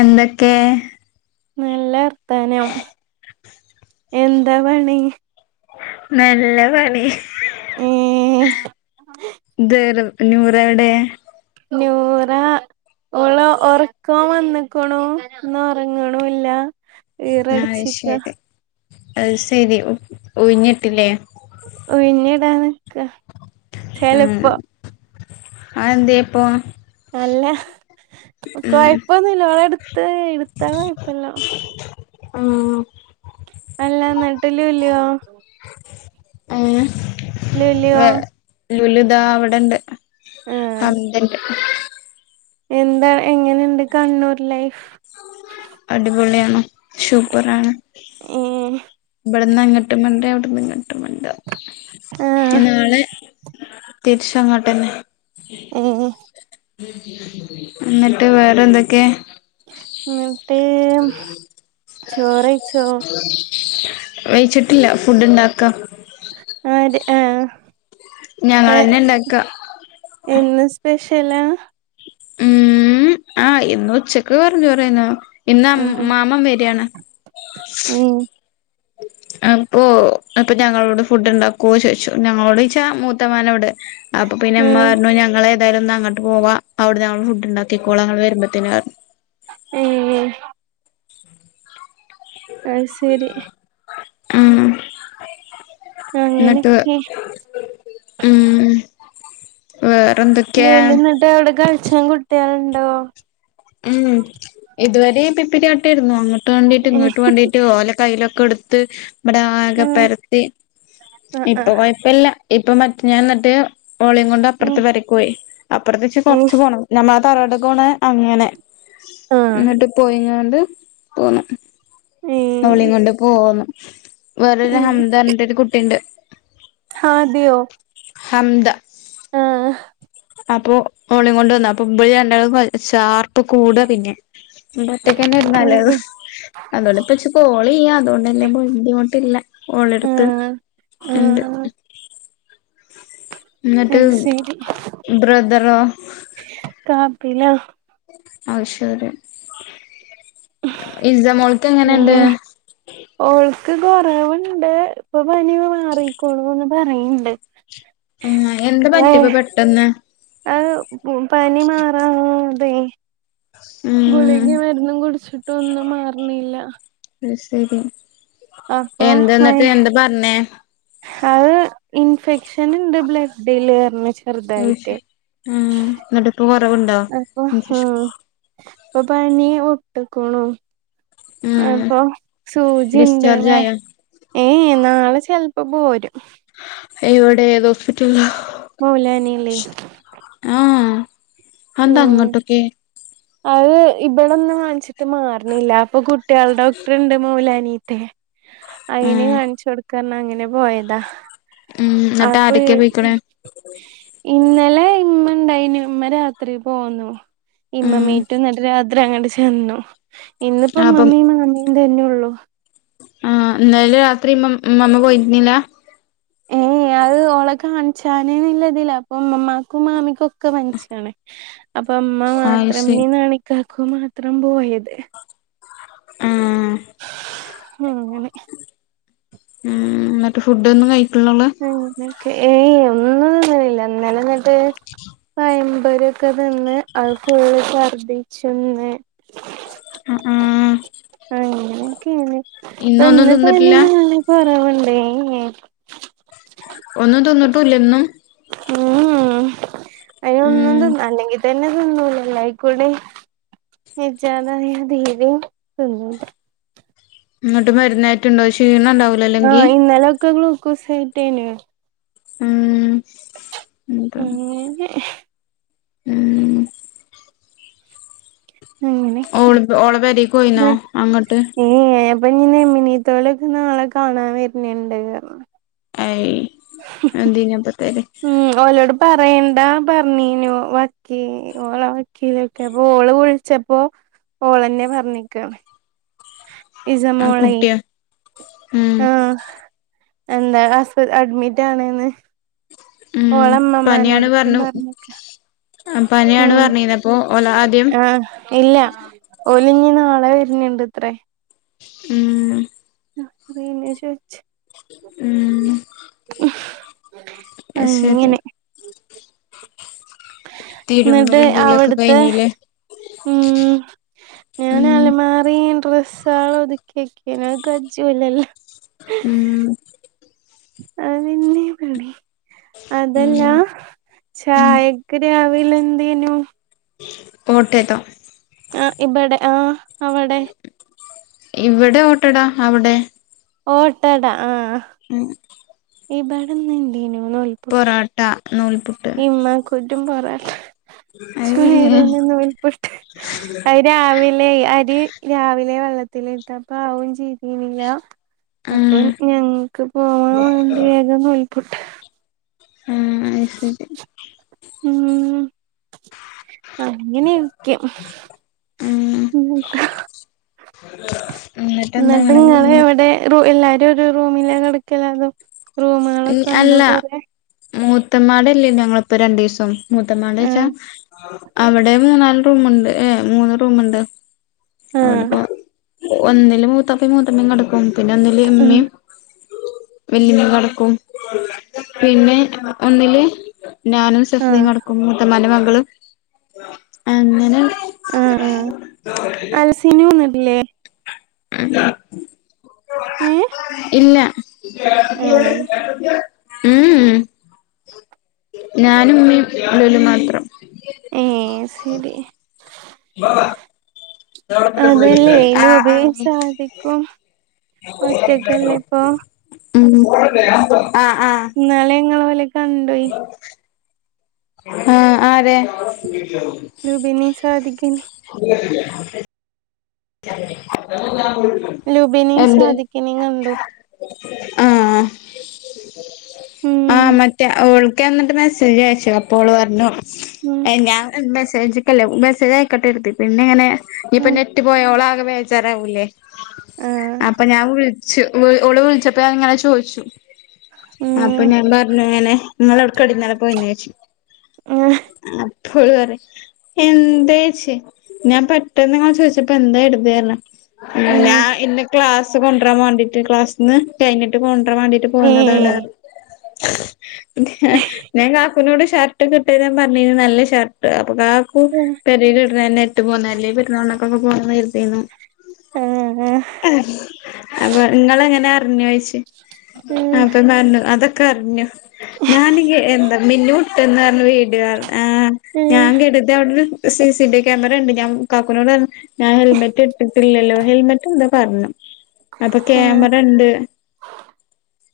എന്തൊക്കെ നല്ലർത്താനം. എന്താ പണി? നല്ല പണി. ഏ ദേർ- നൂറെവടെ? നൂറാഹ്‌.. ഓളോ ഒറക്കോം വന്ന്ക്ക്ണു ഇന്ന ഒറങ്ങ്ണൂല്ല. അഹ് ശെരി. അഹ് സെരി ഉ ഉഴിഞ്ഞ്ട്ട്ലെ? ഉയിഞ്ഞ്ടാൻ നിക്ക ആഹ്. ചെലപ്പോ അയെന്തേപ്പോ? അല്ല കൊയപ്പൊന്നുല്ലോളെട്ത്ത്, ഇട്ത്താ കൊയപ്പല്ല. മ്മ്മ് അല്ല ഇന്ന്ട്ട് ലുലോ? ഏഹ്‌? ലുലിയോ വേറെ ലുലുതാ അവടണ്ട്. ആ പന്ത്ണ്ട്. എന്താ എങ്ങനണ്ട് കണ്ണൂർ ലൈഫ്? അടിപൊളിആണ് ശൂപ്പറാണ്. ഉം ഇവടന്നങ്ങട്ടും മണ്ട അവടന്ന്ങ്ങട്ടും മണ്ട. ആ ഇന്നാളെ തിര്ച്ചങ്ങട്ടന്നെ. ഏ ഇന്ന്ട്ട് വേറെന്തൊക്കെ? ഇന്നട്ട് [inaudible] വെയ്ച്ച്ട്ട്ല്ല ഫുഡ്‌ണ്ടാക്ക ആര്? ആഹ് ഞങ്ങളന്നെ ഏഹ്‌ ഇണ്ടാക്ക ഏഹ്‌ ഇന്ന് സ്പെഷ്യലാ? ഇമ്... ആഹ് ഇന്ന് ഉച്ചക്ക് വെറുംചോറേന്നു. ഇന്ന് അം ആഹ് മാമ്മം വെരാണ്. ഉം അപ്പോ അപ്പൊഞങ്ങളോട് ഫുഡ്‌ണ്ടാക്കോ ചോയ്ച്ചു. ഞങ്ങളോട്ച്ചാ മൂത്തമ്മാനോട്. അപ്പൊപ്പിന്നെ ഉം ഇമ്മറഞ്ഞു ഞങ്ങളെ- എന്തായാലുംന്നങ്ങട്ട് പോവ, അവടന്ന് ഞങ്ങള് ഫുഡ്‌ണ്ടാക്കിക്കോള ഇങ്ങള് വര്മ്പത്തേന്അറഞ്ഞു. ഏഹ്‌. അത് ശരി ഉം ഇന്ന്ട്ട്, അങ്ങനെയൊക്കെ ഹ്‌മ് വേറെന്തൊ- ലുലുന്ന്ട്ട് അവടെ കൾചാം കുട്ട്യാള്ണ്ടോ? ഇമ്. ഇത് വരീം പിപ്പിര്യാട്ടിര്ന്നു. അങ്ങട്ട് മണ്ടീട്ടും ഏഹ് ഇങ്ങട്ട്മണ്ടീട്ടും, ഓലെ കയ്യ്ൽലൊക്കെട്ത്ത് ഇവടാകെ ഉം പരത്തി, ആഹ് ഇപ്പൊ ആഹ് കൊയപ്പല്ല. ഇപ്പോ മറ്റെ ഞാന്ന്ട്ട് ഉം ഓളെങ്ങോണ്ടപ്പർത്തെ പെരേക്കോയി അപ്പർത്ത്ച്ച ഉം കൊർച്ച്പോണം. ഞമ്മ തറവാട്ട്ക്കോണെ അങ്ങനെ. ആഹ് ഇന്ന്ട്ട് പോയിങ്ങാണ്ട് പോന്നു. ഏഹ് അവളേംകൊണ്ട് പോന്നു വേറെര് ഉം ഹംദറഞ്ഞ്ട്ടൊര് കുട്ടിണ്ട്. ഹാദ്യോ? ഹംദ. ആഹ് അപ്പോ ഓളേംകൊണ്ടന്നു. അപ്പോ ഇബല് രണ്ടാളും ച്ചാർപ്പ് കൂട്ഹാ പിന്നെ. ഇവടൊറ്റയ്ക്കന്നേര്ന്നല്ലത്. ഉം അതോണ്ട്പ്പൊച്ച് കോളെയ്യ. അതോണ്ടല്ല്യെ ബുദ്ധിമുട്ട്ല്ല ഓളെട്ത്ത്. ആഹ് ഇണ്ട്. ആഹ് ആഹ് എന്ന്ട്ട് അത് ശരി ബ്രദറോ? കാപ്പിലോ? അഹ് ശെരി. ഇസമോൾക്കെങ്ങനെണ്ട്? അങ്ങനെ ഓൾക്ക് കൊറവ്ണ്ട് ഇപ്പൊ പനി മാറീക്ക്ണൂന്ന് പറയ്ണ്ട്. ആഹ് എന്ത് വേ പറ്റ്യേപ്പൊ പെട്ടന്ന്? അത് പനി മാറാതെയ് ഉം ഗുളികേം മരുന്നും കുടിച്ചിട്ടും ഒന്നും മാറണില്ല. അത് ശെരി അപ്പൊ എന്താന്നിട്ട് എന്താ പറഞ്ഞേ? അത് ഇൻഫെക്ഷൻ ഇണ്ട് ബ്ലഡില് പറഞ്ഞുച്ചു ചെറ്തായിട്ട്. ന്നിട്ട് ഇപ്പ കൊറവുണ്ടോ? അപ്പോ ആഹ് ഇപ്പോ പനി വിട്ട്ക്ക്ണു. ഉം അപ്പോ സൂചിണ്ട് ഡിസ്ചാർജ് വേ ആയോ ഏയ് നാളെ ചെലപ്പോ പോരും. വിടെ ഏത് ഹോസ്പിറ്റലാ മൗലാനീല് ആഹ് അതന്താ ഉം അങ്ങട്ടൊക്കെ? അത് ഇവടെന്നും കാണിച്ചിട്ട് മാറണില്ല അപ്പോ കുട്ടിയാളെ ഡോക്ടർ ഇണ്ട് മൗലാനീത്തെ. അയിന് ഉം കാണിച്ചു കൊടുക്ക പറഞ്ഞ് അങ്ങനെ പോയതാ. ഉം എന്നിട്ട് അപ്പോ ഈ ആരൊക്കെയാ പോയിക്കണ് ഇന്നലെ ഇമ്മ ഇണ്ടായിനു ഇമ്മ രാത്രി പോന്നു. ഉം ഇമ്മമ്മീട്ടും ഇന്നലെ രാത്രി അങ്ങട്ട് ചെന്നു ഇന്നിപ്പോ അപ്പം ഇമ്മമ്മീ മാമി ഇന്ന് തന്നെ ഒള്ളു. ആഹ് ഇന്നല രാത്രി ഇമ്മ ഇമ്മമ്മാ പോയിന്നില്ല. ഏയ് അത് ഓളെ കാണിച്ചാനേന്നുള്ളതില്ല അപ്പോ ഇമമ്മാക്കും മാമിക്കും ഒക്കെ പനിച്ചാണ് [inaudible] അപ്പോ ഇമ്മ അത് മാത്രം ശരി [unintelligible] നാണിക്കാക്കു മാത്രം പോയത്. ആഹ് അങ്ങനെ. ഉം ന്നിട്ട് ഫുഡ് ഒന്നും കഴിക്ക്ണിലോള്. ഏയ്‌ ഒന്നും തിന്നണില്ല ഇന്നലെ എന്നിട്ട് പയം പൊരിയൊക്കെ തിന്ന് അത് ഫുൾ ശർദിച്ചിന്ന് ആഹ് ആഹ് അങ്ങനെയൊക്കെയാണ് ഇപ്പോ ഇന്നൊന്നും ഇന്ന് പനി തിന്നിട്ടില്ല നല്ല കൊറവ്ണ്ടേ ഒന്നും തിന്നിട്ടുല്ല ഇന്ന് ഉം ഉം അയ്ന് ഒന്നും ഉം തിന്നാൻ അല്ലെങ്കിത തന്നെ തിന്നുല അയികുടി [unintelligible] എന്നട്ട് മരുന്നയറ്റ്ണ്ടോ ക്ഷീണം ഉണ്ടാ ആഹ് ഇന്നലൊക്കെ ഗ്ലൂക്കോസ് കേറ്റീന് ഉം [unintelligible] അങ്ങനെ ഉം അങ്ങനെയൊക്കെ ഓള് ഓള് പെരേക്ക് പോയി [unintelligible] അപ്പൊ ഇഞ്ഞ് [unintelligible] ലൊക്കെ നാളെ കാണാൻ വര്ണ്ണ്ണ്ട് അവെ. [unintelligible] ഉം ഓലോട് പറയണ്ടാ പറഞ്ഞീനു വക്കി ഓള വക്കീലൊക്കെ, അപ്പ ഓല് പോയി, ചപ്പോ ഓളെന്നെ പറഞ്ഞിക്കാ. [inaudible] ഇസമോളെയ് കുട്ടിയാ ഉം ആഹ. എന്താ ആസ അഡ്മിറ്റ് ആണ് ന്ന്. ഉം പനിയാണ് ഓളമ്മമാനോട് ട്ടും പറഞ്ഞു പറഞ്ഞേക്ക. പനിയാണ് പറഞ്ഞിനൊ, അപ്പൊ ഓല് ആദ്യം. ആഹ് ഇല്ല ഓലിഞ്ഞി നാളെ വര്ണ്ണണ്ടത്രേ. ഉം ഉം [unintelligible] അയ് ശരി. അങ്ങനെ എന്നിട്ട് തിരുമ്പലും കൂളിയൊക്കെ അവിടുത്തെ കഴിഞ്ഞീലെ? ഉം ഉം. ഡ്രസ്സാള ഒതുക്കി വെക്കേനു. [unintelligible] ഉം അതെന്നെ പണി. അതല്ല, ഉം ചായക്ക് രാവില എന്തേനു? [unintelligible] ആ ഇബ്ടെ ആ അവടെ. ഇവിടെ ഓട്ടടാ. അവിടെ? ഓട്ടട ആഹ്. ഉം. ഇബട ന്ന് എന്തേനു [unintelligible] പൊറോട്ട, നൂൽപുട്ട്. പുട്ടും, പോറോട്ട. ഉം [unintelligible] നൂൽപുട്ട് അത് രാവിലെ അരി, രാവിലെ വെള്ളത്തിലിട്ടപ്പ ആവുന്ന് [unintelligible] [inaudible] അപ്പൊ ഞങ്ങക്ക് പോവാൻ വേണ്ടി വേഗം നൂൽപുട്ട്. ആഹ് അത് ശരി. ഉം അങ്ങനെയൊക്കെ. ഉം [inaudible] ന്ന്ട്ട് അങ്ങനെ ഇങ്ങള് പോന്ന് എവിടെ എല്ലാരും ഒരു റൂമിലാ കിടക്കല് അതും. ഉം അല്ല. മൂത്തമ്മാടല്ലേ ഞങ്ങളിപ്പോ രണ്ടിസം. മുത്തമാടെ വച്ചാ. ആഹ് അവിടെ മൂന്നാല് റൂമുണ്ട്, ഏ മൂന്ന് റൂമുണ്ട്. ആഹ് അവിടപ്പം ഒന്നില് മൂത്തപ്പയും മൂത്തമ്മയും കിടക്കും. പിന്നെ ഒന്നില് ഉം ഉമ്മേം, [unintelligible] കും. പിന്നെ ഒന്നില് ഞാനും ആഹ് സെഫിദയും കെടക്കും. മ്മാൻ്റെ മക്കള്. അങ്ങനെ. [unintelligible] ട്ടില്ലേ? [inaudible] ഏ ഇല്ല. മ് ഉം. ഞാനും ഉമ്മീയും [unintelligible] മാത്രം. ഏ ശരി. [inaudible] അതല്ലേ ആഹ് ആഹ് [unintelligible] സാധിക്കും, ഒറ്റക്കല്ലേ ഇപ്പൊ ഉ ആ ആഹ [inaudible] നാളെ ഇങ്ങള് ഓലെ കണ്ടോയ് ആഹ ആരെ റുബീനേം സാധിക്കിനയും ഉ [inaudible] [inaudible] ലുബിനേം, എന്ത് സാധിക്കിനേയും കണ്ടോ ആഹ് ആ ഉം മറ്റേ അവൾ എന്നിട്ട് മെസ്സേജ് അയച്ചു. അപ്പോൾ ഓള് പറഞ്ഞു. ഉം ഞാൻ മെസ്സേജല്ലേ. മെസ്സേജ് ആയക്കട്ടേന്ന് എടുത്ത്. പിന്നെ ഞാന് ഇങ്ങനെ ഇപ്പൊ ഉം കുട്ടി പോയ ഓള് ആകെ വേജാറാവൂലേ. ആഹ് അപ്പൊ ഞാൻ വി ഓള് വിളിച്ചപ്പോ ഞാനങ്ങനെ ചോദിച്ചു. അപ്പൊ ഉം ഞാൻ പറഞ്ഞു അങ്ങനെ നിങ്ങളൊട്കാടി ഇന്നലെ പോയോന്ന് ചോദിച്ച്. ആഹ് അപ്പോള് പറഞ്ഞു എന്തേച്ച ഞാൻ പെട്ടെന്ന് ങ്ങനെ ഇത് ഇപ്പ എന്താ എടുക്കേരണ ഉം ഞാൻ ഇന്ന് ക്ലാസ് കൊണ്ടരാൻ വേണ്ടിട്ട് ക്ലാസ്ന്ന് കഴിഞ്ഞിട്ട് ട്ട് കൊണ്ട്വരാൻ വേണ്ടിട്ട് പോന്നതാണ്. ഏഹ് ഞാൻ കാക്കുനോട് ഷർട്ട് ഇട്ട് വരാൻ പറഞ്ഞിത് നല്ല ഷർട്ട് അപ്പ കാക്കും ഉം പെരേലിടണ തന്നെ ഇട്ട് പോന്നല്ലേ പെരുനാളിനൊക്കെ ഒന്ന് പോകാന്ന് കരുതിരുന്നു ആഹ് ആഹ് അപ്പൊ നിങ്ങള് എങ്ങന അറിഞ്ഞ്യ്ച്ച് ഉം ആപ്പ പറഞ്ഞു അതൊക്കെ അറിഞ്ഞു ഞാനി കെ എന്താ മിന്നു ട്ട്ന്ന് പറഞ് വീടുകാര് ആഹ് ഉം ഞാൻ കേട്ടുതി അവിടുന്ന് C C T V camera ഉണ്ട് ഞാൻ കാക്കുനോട് പറഞ്ഞു ഞാൻ ഹെൽമെറ്റ് ഇട്ടില്ലല്ലോ ഹെൽമെറ്റ് എന്തോ പറഞ്ഞു അപ്പൊ ആഹ് ക്യാമറ ഉണ്ട്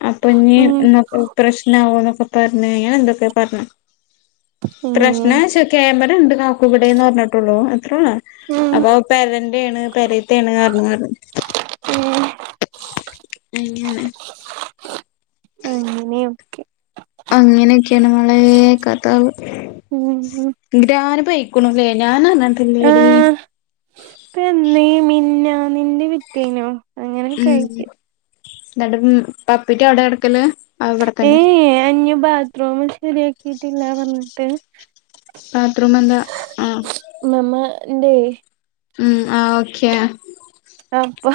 അപ്പൊ ഞ്ഞി ഉം ഇന്നോക്കെ പ്രശ്നാകുവോ എന്നൊക്കെ പറഞ്ഞ് ഞാൻ എന്തൊക്കെ പറഞ്ഞു ഏഹ് പ്രശ്നച്ച് ക്യാമറേണ്ട് കാക്കു ഇവിടെന്ന് പറഞ്ഞിട്ടുള്ളൂ അത്രേള്ളൂ ഉം അപ്പൊ പെരെന്റെണ് പെരേത്തേണ് പറഞ് പറഞ്ഞു ഉം അയ്യോ ഉം നി ഓക്കെ അങ്ങനെക്കെയാണ് മോളെ കഥക ഉം ഉം ഗ്രാനപ്പേ കുണുവെ ഞാനങ്ങൻ തന്നേടി ഇപ്പ എന്നീ മിന്നി മിന്നി വിറ്റിനോ ഉം എന്നിട്ടിപ്പം പപ്പിറ്റ അവിടെ കിടക്കല് അവിടെ തന്നെ ഏയ് അയ്ന് ബാത്രൂമ് ശരിയാക്കിട്ടില്ല പറഞ്ഞിട്ട് ബാത്രൂം എന്താ ആഹ് നമ്മ ന്റെ ഉം ആഹ് ഓക്കെ അപ്പൊ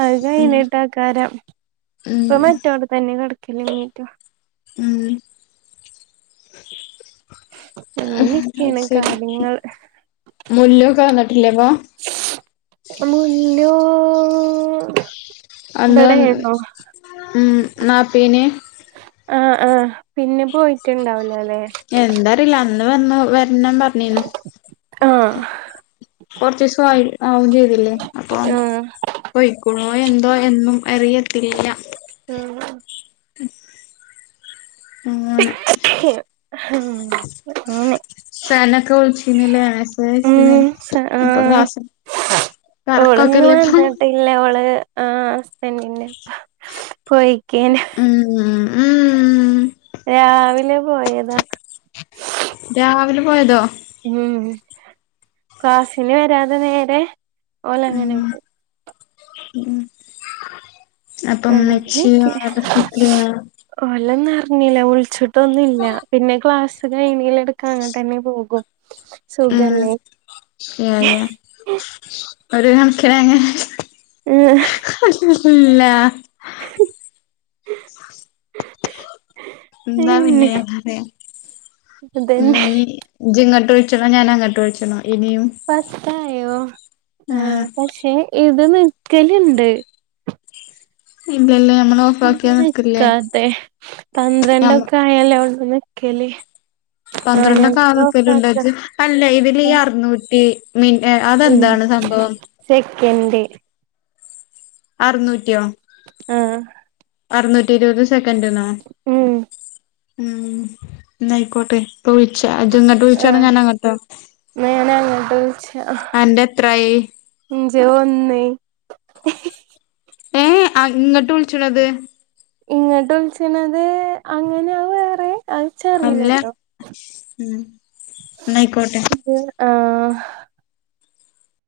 അത് ഉം കഴിഞ്ഞിട്ട ആക്കാരം ഇപ്പൊ ഉം മറ്റോട തന്നെ കടക്ക കിലിങ്ങിറ്റ്വാ ഉം അങ്ങനെക്കെണ് കാര്യങ്ങള് മുല്ലുക്കെ വന്നിട്ടില്ലേ അപ്പൊ മുല്ലു അന്ന് ഉം നാപ്പീന് ആഹ് ആഹ് പിന്നെ പോയിട്ടുണ്ടാവില്ല അല്ലേ എന്താ അറിയില്ല അന്ന് വന്ന് വരണം പറഞ്ഞീന്നു ആഹ് കൊറച്ച് ദിവസം ആയി ആവും ചെയ്തില്ലേ അപ്പൊ ആഹ് പോയ്ക്കോളുവോ എന്തോ എന്നും അറിയത്തില്ല ഉം അങ്ങനെ ഉം സനൊക്കെ വിളിച്ചീന്നില്ലേ മെസേ അയച്ചിന്ന് അപ്പൊ ക്ലാസ് ഓളിന്നു കറക്കൊക്കെല്ലേ ഇപ്പൊ വന്നിട്ടില്ല അവള് ആഹ് ഹസ്ബന്റിന്റെ ഉം ഉം രാവിലെ പോയതാ രാവിലെ പോയതോ ഉം ക്ലാസിന് വരാതെ നേരെ ഓല് ഉം അങ്ങനങ്ങ് പോയി ഉം അപ്പ ഉമ്മച്ചിയോ അവരുടെ [unintelligible] ഓല് ഒന്നും അറിഞ്ഞില്ല വിളിച്ചിട്ടൊന്നുംല്ല പിന്നെ ക്ലാസ് ഇപ്പ ദേ റീലെടുക്കാ അങ്ങനെ തന്നെ പോകും ഉം സുഖല്ലേ യാ യാ ഒരു കണക്കിന് ഉം അല്ല എന്താ പിന്ന പിന്നെ ഞാൻ പറയാം എന്നാ അതന്നെ നീ ജ് ഇങ്ങട്ടൊഴിച്ചണോ ഞാൻ അങ്ങോട്ട് ഒഴിച്ചണം ഇനിയും പത്തായോ ആഹ് പക്ഷെ ഇത് നിക്കലുണ്ട് ഇതല്ലേ നമ്മളു ഇത് നിക്കാത്തെ ഞമ്മ പന്ത്രണ്ടൊക്കെ ആയല്ലോ ഇവിടെ നിക്കല് ആഹ് പന്ത്രണ്ടൊക്ക ആ ഞമ്മക്ക് നിക്കല് ഓഫാക്ക ഉണ്ടെജ് അല്ല ഇതിൽ ഈ അറുന്നൂറ്റി മി എ അതെന്താണ് സംഭവം സെക്കന്‍ഡ് അറുന്നൂറ്റിയോ ആഹ് അറുനൂറ്റി ഇരുപത് സെക്കൻ്റെന്നോ ഉം ഉം എന്നാ ആയിക്കോട്ടെ ഇപ്പ വിളിച്ച ചെന്നിട്ട് വിളിച്ചാണോ ഞാൻ അങ്ങട്ടോ എന്നാ ഞാനങ്ങ് അങ്ങോട്ട് വിളിച്ചാ അന്റെ എത്രായി [unintelligible] ആ ഇങ്ങട്ട് വിളിച്ചുടത് ഇങ്ങട്ട് വിളിച്ചണത് അങ്ങനെയാ വേറെ അ ച്ചാ അല്ല അറീലാട്ടോ ഉം എന്നായിക്കോട്ടെ ഇത് ആഹ്